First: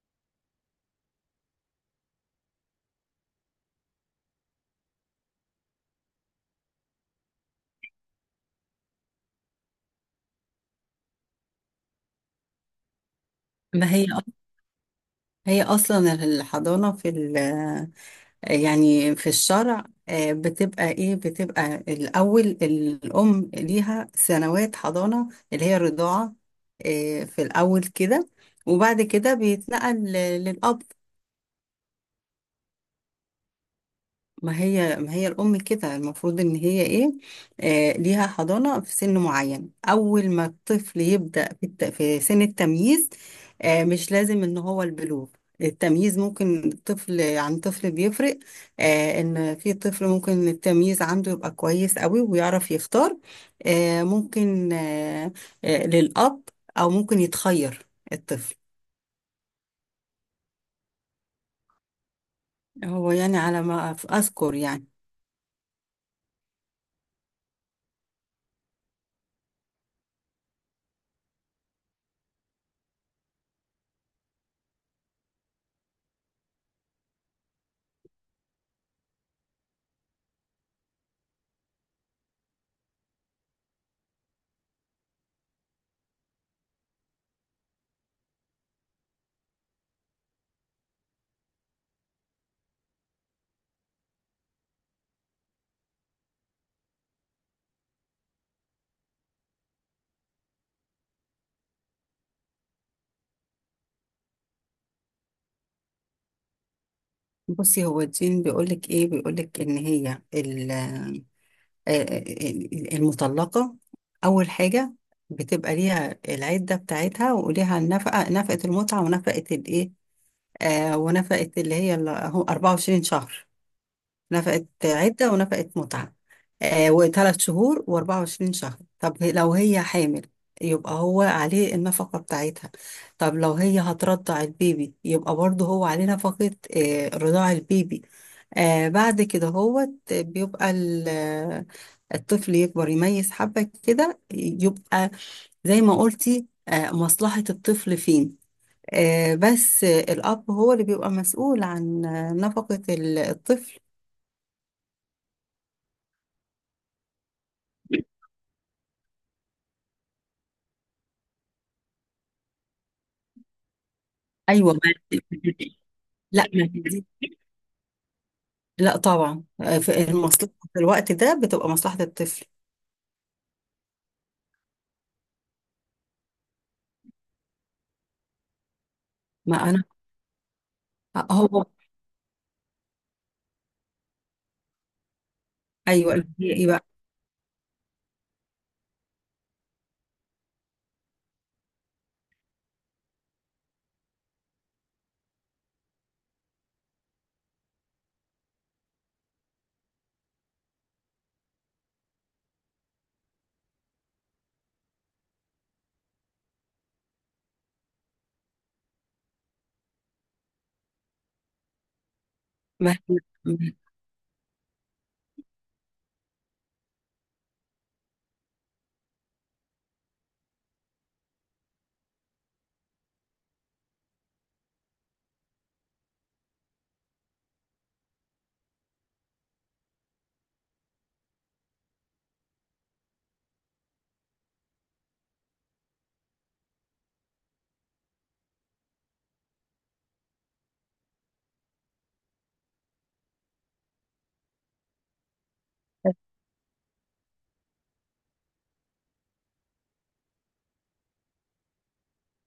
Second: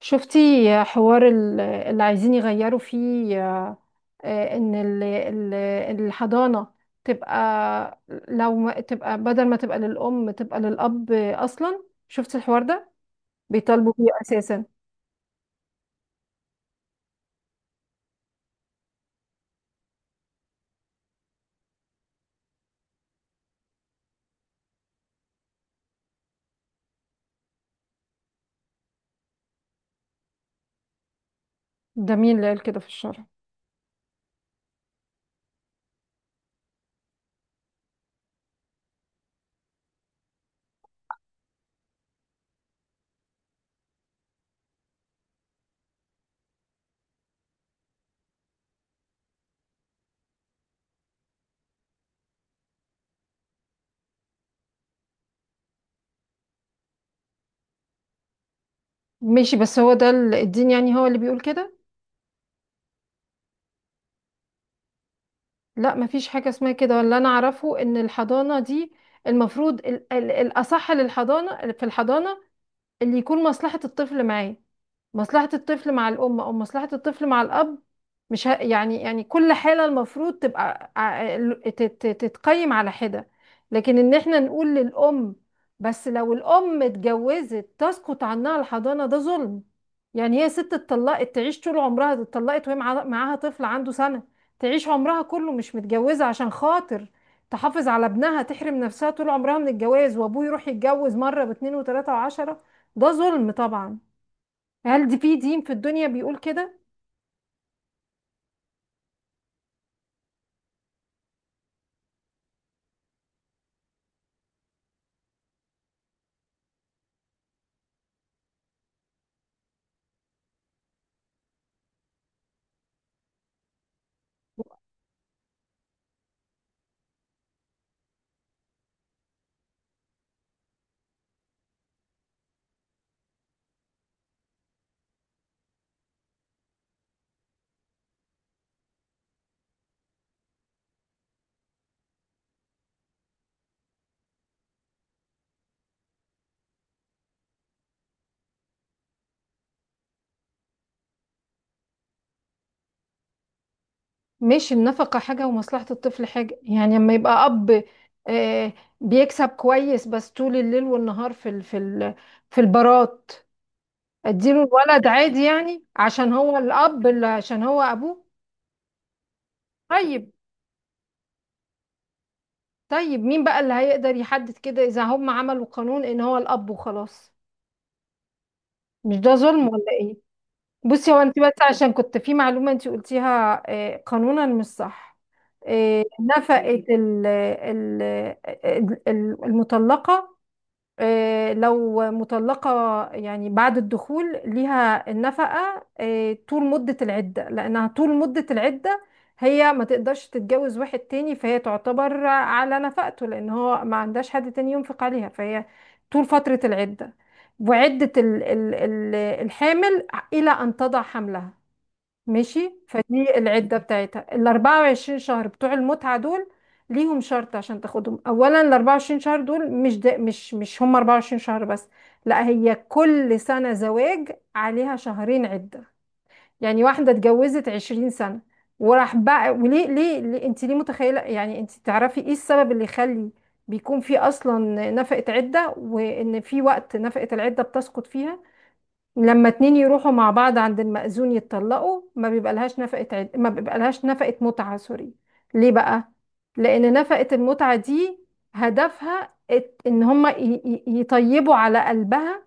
شفتي حوار اللي عايزين يغيروا فيه ان الحضانة تبقى، لو ما تبقى، بدل ما تبقى للأم تبقى للأب أصلا. شفتي الحوار ده؟ ما بيطالبوا هي بيه أساسا. هي اصلا الحضانه في ال يعني في الشرع، بتبقى ايه، بتبقى الاول الام ليها سنوات حضانه اللي هي الرضاعه، في الاول كده، وبعد كده بيتنقل للاب. ده مين اللي قال كده في الشرع؟ ما هي الأم كده المفروض إن هي إيه. ليها حضانة في سن معين، أول ما الطفل يبدأ في سن التمييز. مش لازم إن هو البلوغ، التمييز ممكن طفل عن طفل بيفرق. إن في طفل ممكن التمييز عنده يبقى كويس قوي ويعرف يختار، ممكن، للأب، أو ممكن يتخير الطفل. ماشي، بس هو ده الدين يعني هو اللي بيقول كده؟ هو يعني على ما أذكر يعني. لا، مفيش حاجة اسمها كده، ولا أنا أعرفه. إن الحضانة دي المفروض الأصح للحضانة، في الحضانة اللي يكون مصلحة الطفل معاه. مصلحة الطفل مع الأم أو مصلحة الطفل مع الأب؟ مش ه... يعني كل حالة المفروض تبقى تتقيم على حدة. لكن إن إحنا نقول للأم بس لو الأم اتجوزت تسقط عنها الحضانة، ده ظلم. يعني هي ست اتطلقت تعيش طول عمرها، دي اتطلقت وهي معاها طفل عنده سنة، تعيش عمرها كله مش متجوزة عشان خاطر تحافظ على ابنها، تحرم نفسها طول عمرها من الجواز، وابوه يروح يتجوز مرة باتنين وتلاتة وعشرة؟ ده ظلم طبعا. هل دي في دين في الدنيا بيقول كده؟ بصي، هو الدين بيقولك ايه، بيقولك ان هي آه، المطلقة، اول حاجة بتبقى ليها العدة بتاعتها وليها النفقة، نفقة المتعة ونفقة الايه، ونفقة اللي هي هو 24 شهر، نفقت عدة ونفقت متعة، وثلاث شهور وأربعة وعشرين شهر. طب لو هي حامل يبقى هو عليه النفقة بتاعتها. طب لو هي هترضع البيبي يبقى برضه هو عليه نفقة رضاع البيبي. بعد كده هو بيبقى الطفل يكبر يميز حبة كده، يبقى زي ما قلتي، مصلحة الطفل فين. بس الأب هو اللي بيبقى مسؤول عن نفقة الطفل. مش النفقة حاجة ومصلحة الطفل حاجة؟ يعني لما يبقى أب آه، بيكسب كويس بس طول الليل والنهار في البارات، اديله ايوه، ما الولد عادي يعني عشان لا، هو ما دي الأب، اللي عشان هو أبوه؟ لا طبعا، في طيب. المصلحه في الوقت ده بتبقى مصلحه الطفل. طيب، مين بقى اللي هيقدر يحدد كده إذا هم عملوا قانون إن هو الأب وخلاص؟ مش ده ظلم ما ولا انا إيه؟ بصي، هو انت هو. بس عشان كنت في معلومة انت قلتيها قانونا مش صح. ايوه، نفقة ايه بقى؟ المطلقة، لو مطلقة يعني بعد الدخول ليها النفقة طول مدة العدة، لأنها طول مدة العدة هي ما تقدرش تتجوز واحد تاني، فهي تعتبر على نفقته لأن هو ما عندهاش حد تاني ينفق عليها، فهي طول فترة العدة. وعدة الحامل إلى أن تضع حملها. ماشي، ما فدي العدة بتاعتها، ال 24 شهر بتوع المتعة دول ليهم شرط عشان تاخدهم. اولا ال 24 شهر دول، مش ده، مش هم 24 شهر بس؟ لا، هي كل سنة زواج عليها شهرين عدة. يعني واحدة اتجوزت 20 سنة وراح بقى وليه ليه, ليه انت ليه متخيلة يعني، انت تعرفي ايه السبب اللي يخلي بيكون في اصلا نفقة عدة، وان في وقت نفقة العدة بتسقط فيها؟ لما اتنين يروحوا مع بعض عند المأذون يتطلقوا ما بيبقى لهاش ما بيبقى لهاش نفقة متعة، سوري. ليه بقى؟ لأن نفقة المتعة دي هدفها إن هما يطيبوا على قلبها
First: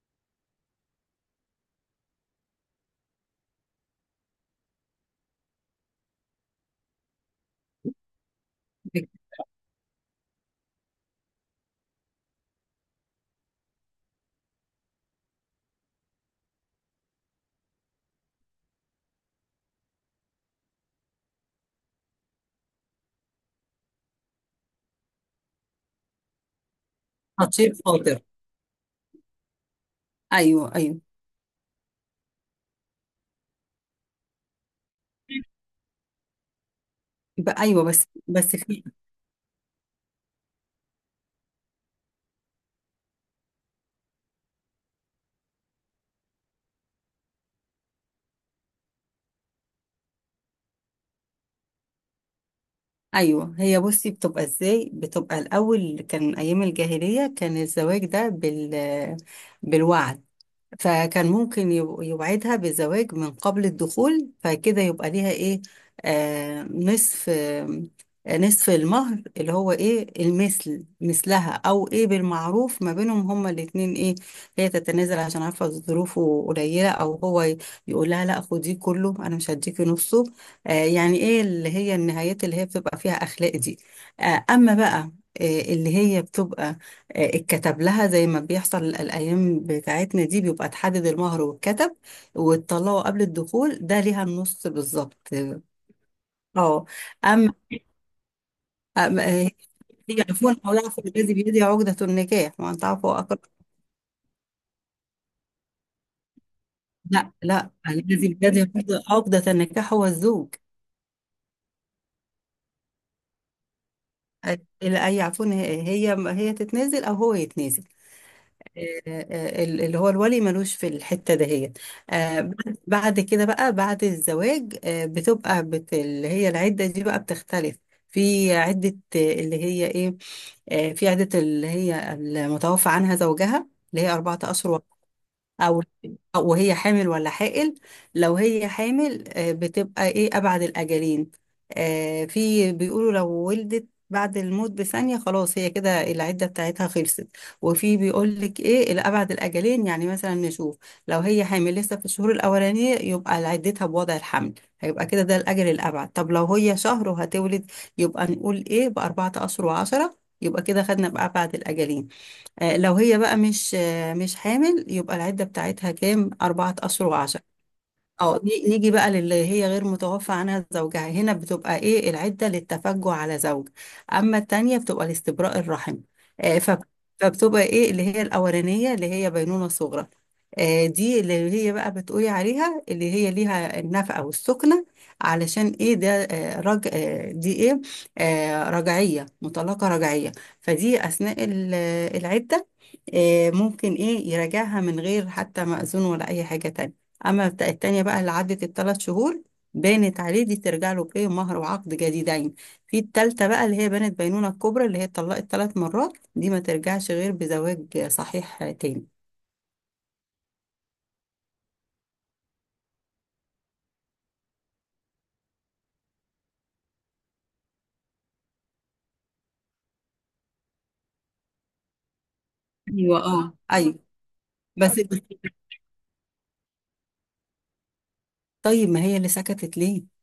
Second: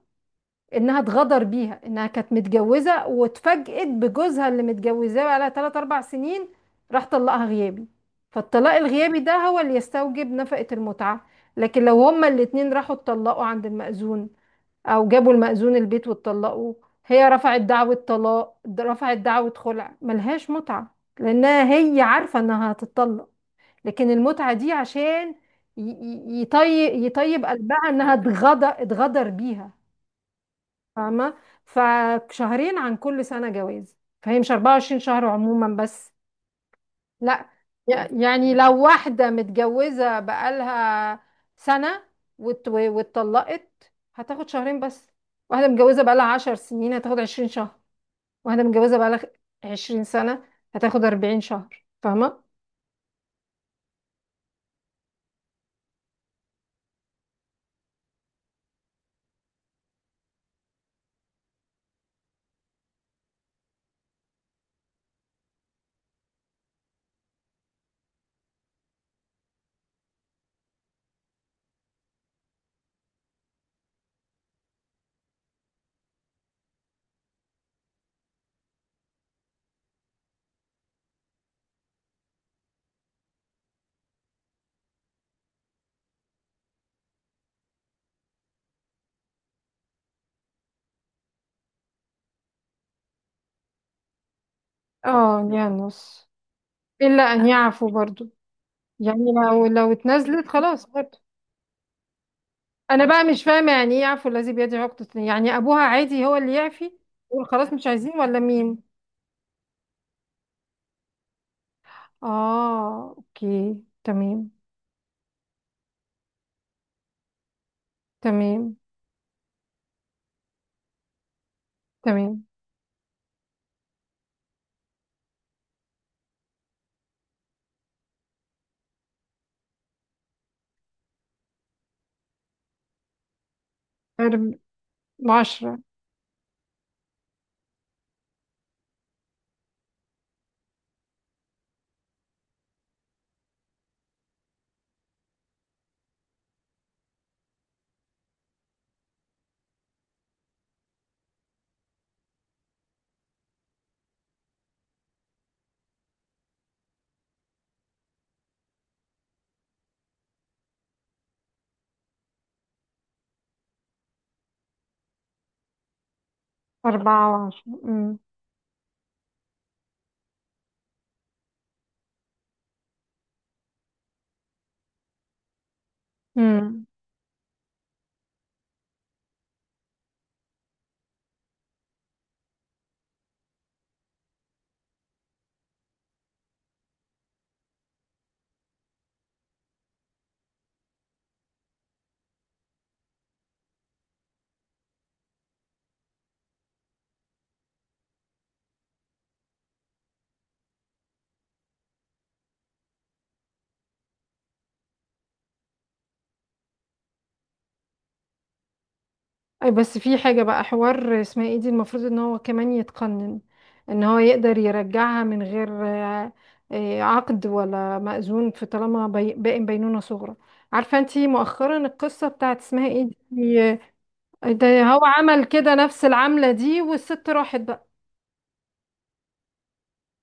إنها اتغدر بيها، إنها كانت متجوزة واتفاجئت بجوزها اللي متجوزاه بقالها تلات أربع سنين راح طلقها غيابي. فالطلاق الغيابي ما- ده هو اللي يستوجب نفقة المتعة. لكن لو هما الاتنين راحوا اتطلقوا عند المأذون، او جابوا المأذون البيت واتطلقوا، هي رفعت دعوة رفعت دعوة خلع، ملهاش متعة لانها هي عارفة انها هتتطلق. لكن المتعة دي عشان يطيب خطير قلبها انها خاطر. اتغدر بيها. ايوه ايوه. فاهمة؟ فشهرين عن كل سنة جواز، فهي مش 24 شهر عموما بس. لا، بقى ايوه، بس يعني بس في. لو واحدة متجوزة بقالها سنة واتطلقت هتاخد شهرين بس. واحدة متجوزة بقالها 10 سنين هتاخد 20 شهر. واحدة متجوزة بقالها 20 سنة هتاخد 40 شهر، فاهمة؟ ايوه، هي بصي بتبقى ازاي، بتبقى الاول كان ايام الجاهليه كان الزواج ده بالوعد، فكان ممكن يوعدها بزواج من قبل الدخول فكده يبقى ليها ايه، نصف، نصف المهر اللي هو ايه، المثل مثلها او ايه بالمعروف ما بينهم هما الاتنين. ايه، هي تتنازل عشان عارفة ظروفه قليلة، او هو يقول لها لا خديه كله انا مش هديكي نصه، يعني ايه اللي هي النهايات اللي هي بتبقى فيها اخلاق دي. اما بقى اللي هي بتبقى اتكتب لها زي ما بيحصل الأيام بتاعتنا دي، بيبقى تحدد المهر واتكتب وتطلعه قبل الدخول، ده ليها النص بالظبط. اه يعني نص. اه. إلا أن أما يعفوا برضو. أما- يعني آه، لو اتنازلت يعرفون خلاص أولها في برضو. الذي بيدي عقدة النكاح، وأن أنا تعرفوا بقى أقرب. مش فاهمة يعني إيه يعفو الذي بيده عقدة، يعني أبوها عادي هو اللي يعفي، لا يقول لا، خلاص مش عايزين الذي ولا بيدي مين؟ عقدة النكاح هو الزوج. اه، اوكي. تمام. لا، يعرفون، هي تتنازل أو هو يتنازل. تمام. آه، اللي هو الولي ملوش في الحتة دهيت. تمام. بعد كده بقى بعد الزواج، بتبقى اللي هي العدة دي بقى بتختلف. في عدة اللي هي ايه، آه، في عدة اللي هي المتوفى عنها زوجها، اللي هي أربعة أرب... أشهر عشرة. او أو وهي حامل ولا حائل. لو هي حامل، بتبقى ايه، ابعد الاجلين. في بيقولوا لو ولدت بعد الموت بثانية خلاص هي كده العدة بتاعتها خلصت، وفي بيقول لك ايه، الابعد الاجلين. يعني مثلا نشوف، لو هي حامل لسه في الشهور الاولانية يبقى عدتها بوضع الحمل، هيبقى كده ده الاجل الابعد. طب لو هي شهر وهتولد يبقى نقول ايه، بـ4 اشهر و10، يبقى كده خدنا بأبعد الأجلين. لو هي بقى مش حامل، يبقى العدة بتاعتها كام، أربعة أشهر أربعة وعشرة وعشرة. أمم. اه، نيجي بقى للي هي غير متوفى عنها زوجها، هنا بتبقى ايه العدة، للتفجع على زوج، اما التانية بتبقى لاستبراء الرحم. آه فب- أمم. فبتبقى ايه اللي هي الاولانية، اللي هي بينونة صغرى، دي اللي هي بقى بتقولي عليها، اللي هي ليها النفقة والسكنة، علشان ايه ده، آه رج آه دي ايه، رجعية، مطلقة رجعية. فدي اثناء العدة ممكن ايه يراجعها من غير حتى مأذون ولا اي حاجة تانية. أما بتاع التانية بقى، اللي عدت الثلاث شهور، بانت عليه، دي ترجع له بإيه، مهر وعقد جديدين. في التالتة بقى اللي هي بانت بينونة الكبرى، اللي هي اتطلقت 3 مرات، دي ما ترجعش غير بزواج صحيح تاني. أي، بس في حاجة بقى حوار اسمها ايه دي المفروض ان هو كمان يتقنن، ان هو يقدر يرجعها من غير عقد ولا مأذون، في طالما باقي بينونة صغرى. عارفة انتي مؤخرا القصة بتاعت اسمها ايه دي، أيوة ده هو بس. عمل كده نفس العملة دي والست راحت بقى. طيب، ما هي اللي سكتت ليه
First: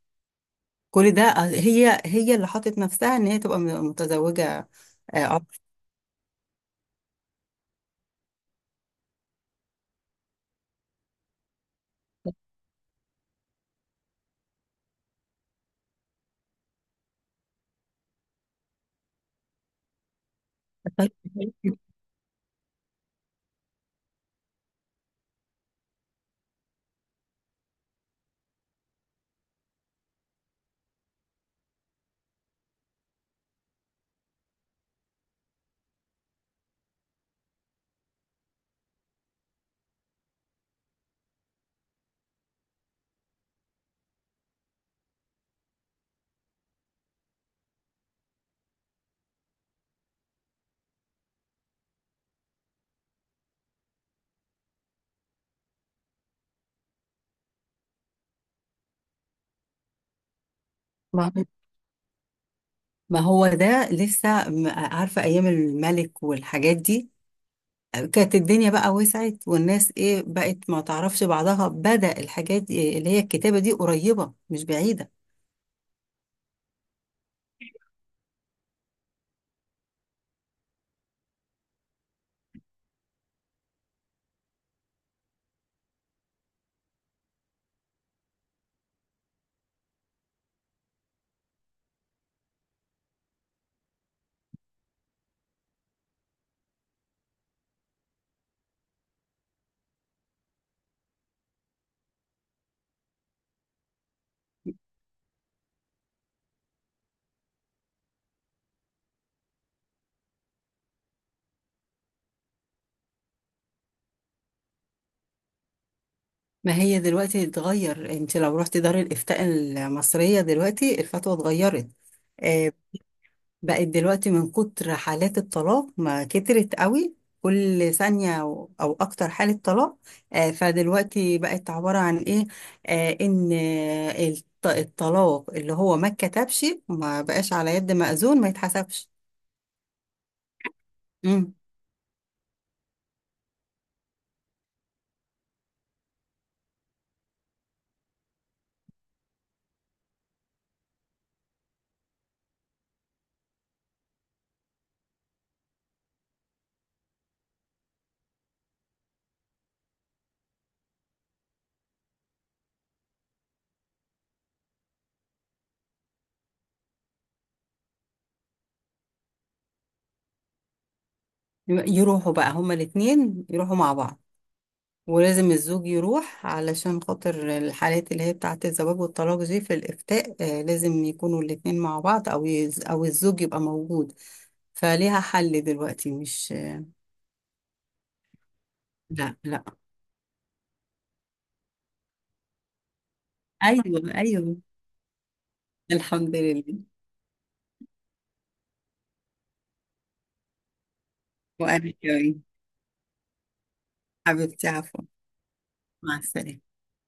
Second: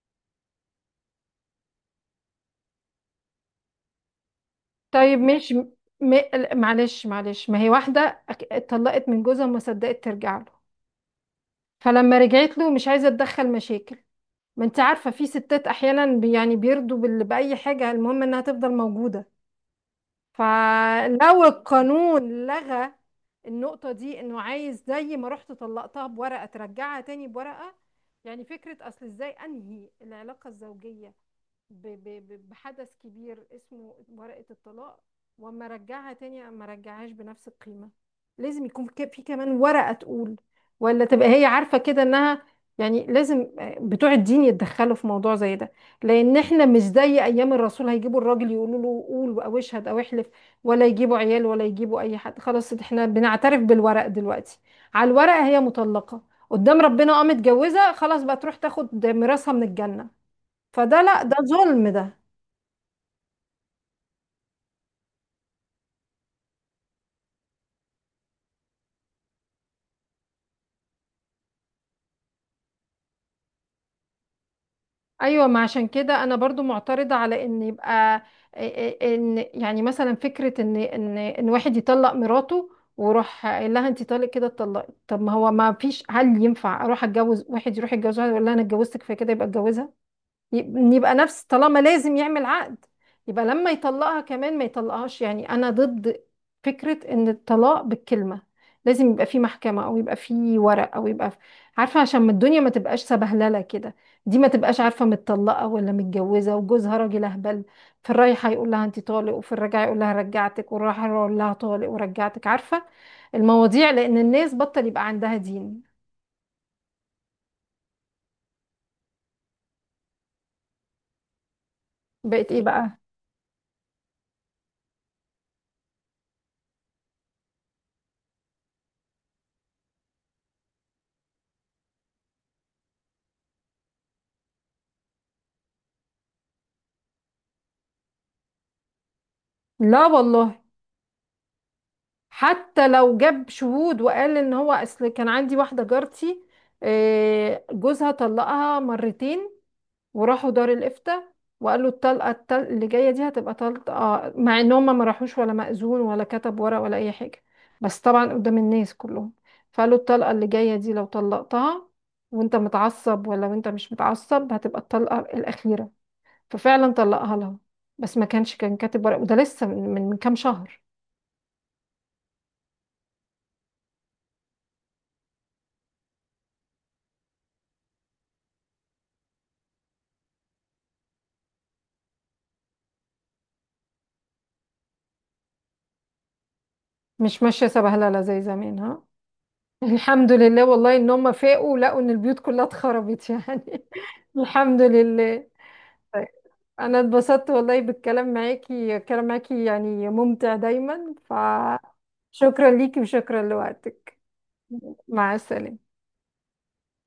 كل ده، هي اللي حطت نفسها إن هي تبقى متزوجة، طيب، عقد. مش م... معلش معلش، ما هي واحدة اتطلقت من جوزها وما صدقت ترجع له، فلما رجعت له مش عايزه اتدخل مشاكل. ما انت عارفه في ستات احيانا يعني بيرضوا باي حاجه المهم انها تفضل موجوده. فلو القانون لغى النقطة دي، انه عايز زي ما رحت طلقتها بورقة ترجعها تاني بورقة، يعني فكرة اصل ازاي انهي العلاقة الزوجية بحدث كبير اسمه ورقة الطلاق، واما ارجعها تاني اما ارجعهاش بنفس القيمة. لازم يكون في كمان ورقة تقول، ولا تبقى هي عارفة كده انها. يعني لازم بتوع الدين يتدخلوا في موضوع زي ده، لان احنا مش زي ايام الرسول هيجيبوا الراجل يقولوا له قول او اشهد او احلف، ولا يجيبوا عيال ولا يجيبوا اي حد. خلاص، احنا بنعترف بالورق دلوقتي. على الورق هي مطلقة، قدام ربنا اه متجوزة، خلاص بقى تروح تاخد ميراثها من الجنة. فده لا، ما ده ظلم ده. ما هو ده لسه عارفة، أيام الملك والحاجات دي كانت الدنيا بقى وسعت والناس ايه بقت ما تعرفش بعضها، بدأ الحاجات اللي هي الكتابة دي قريبة مش بعيدة. ايوه، ما عشان كده انا برضو معترضة على ان يبقى، ان يعني مثلا فكرة ان واحد يطلق مراته وروح قايل لها انت طالق، كده اتطلقي؟ طب ما هو ما فيش، هل ينفع اروح اتجوز واحد، يروح يتجوز واحد يقول لها انا اتجوزتك فكده يبقى اتجوزها؟ يبقى نفس طالما لازم يعمل عقد، يبقى لما يطلقها كمان ما يطلقهاش. يعني انا ضد فكرة ان الطلاق بالكلمة. لازم يبقى في محكمة، او يبقى في ورق، او يبقى في. عارفة، عشان ما الدنيا ما تبقاش سبهللة كده. دي ما تبقاش عارفة متطلقة ولا متجوزة، وجوزها راجل اهبل في الرايحة يقول لها انت طالق وفي الرجعة يقول لها رجعتك، والراحة يقول لها طالق ورجعتك، عارفة المواضيع، لان الناس بطل يبقى عندها دين. ما هي دلوقتي اتغير. انت لو رحت دار الإفتاء المصرية دلوقتي الفتوى اتغيرت. بقت ايه آه بقى؟ بقت دلوقتي، من كتر حالات الطلاق، ما كترت قوي، كل ثانية أو أكتر حالة طلاق، فدلوقتي بقت عبارة عن إيه، إن الطلاق اللي هو ما اتكتبش ما بقاش على يد مأذون ما يتحسبش. لا والله، حتى لو جاب شهود. وقال ان هو، اصل كان عندي واحده جارتي جوزها طلقها مرتين وراحوا دار الافتاء، وقال له الطلقه اللي جايه دي هتبقى طلقه، مع ان هم ما راحوش ولا مأذون ولا كتب ورق ولا اي حاجه، بس طبعا قدام الناس كلهم. فقال له الطلقه اللي جايه دي لو طلقتها وانت متعصب، ولا وانت مش متعصب، هتبقى الطلقه الاخيره. ففعلا طلقها لها، بس ما كانش كان كاتب ورق، وده لسه من كام شهر. يروحوا بقى هما الاتنين يروحوا مع بعض، ولازم الزوج يروح علشان خاطر الحالات اللي هي بتاعة الزواج والطلاق دي في الإفتاء لازم يكونوا الاتنين مع بعض، أو يز أو الزوج يبقى موجود. فليها حل دلوقتي، مش. مش ماشيه سبهلله زي زمان، ها. لا لا. الحمد لله والله، ان هم فاقوا لقوا ان البيوت كلها اتخربت يعني. أيوه أيوه. الحمد لله. طيب. الحمد لله. انا اتبسطت والله بالكلام معاكي، الكلام معاكي يعني ممتع دايما، وأنا كمان. فشكرا ليكي وشكرا لوقتك. حبيبتي، عفوا. مع السلامة. مع السلامة.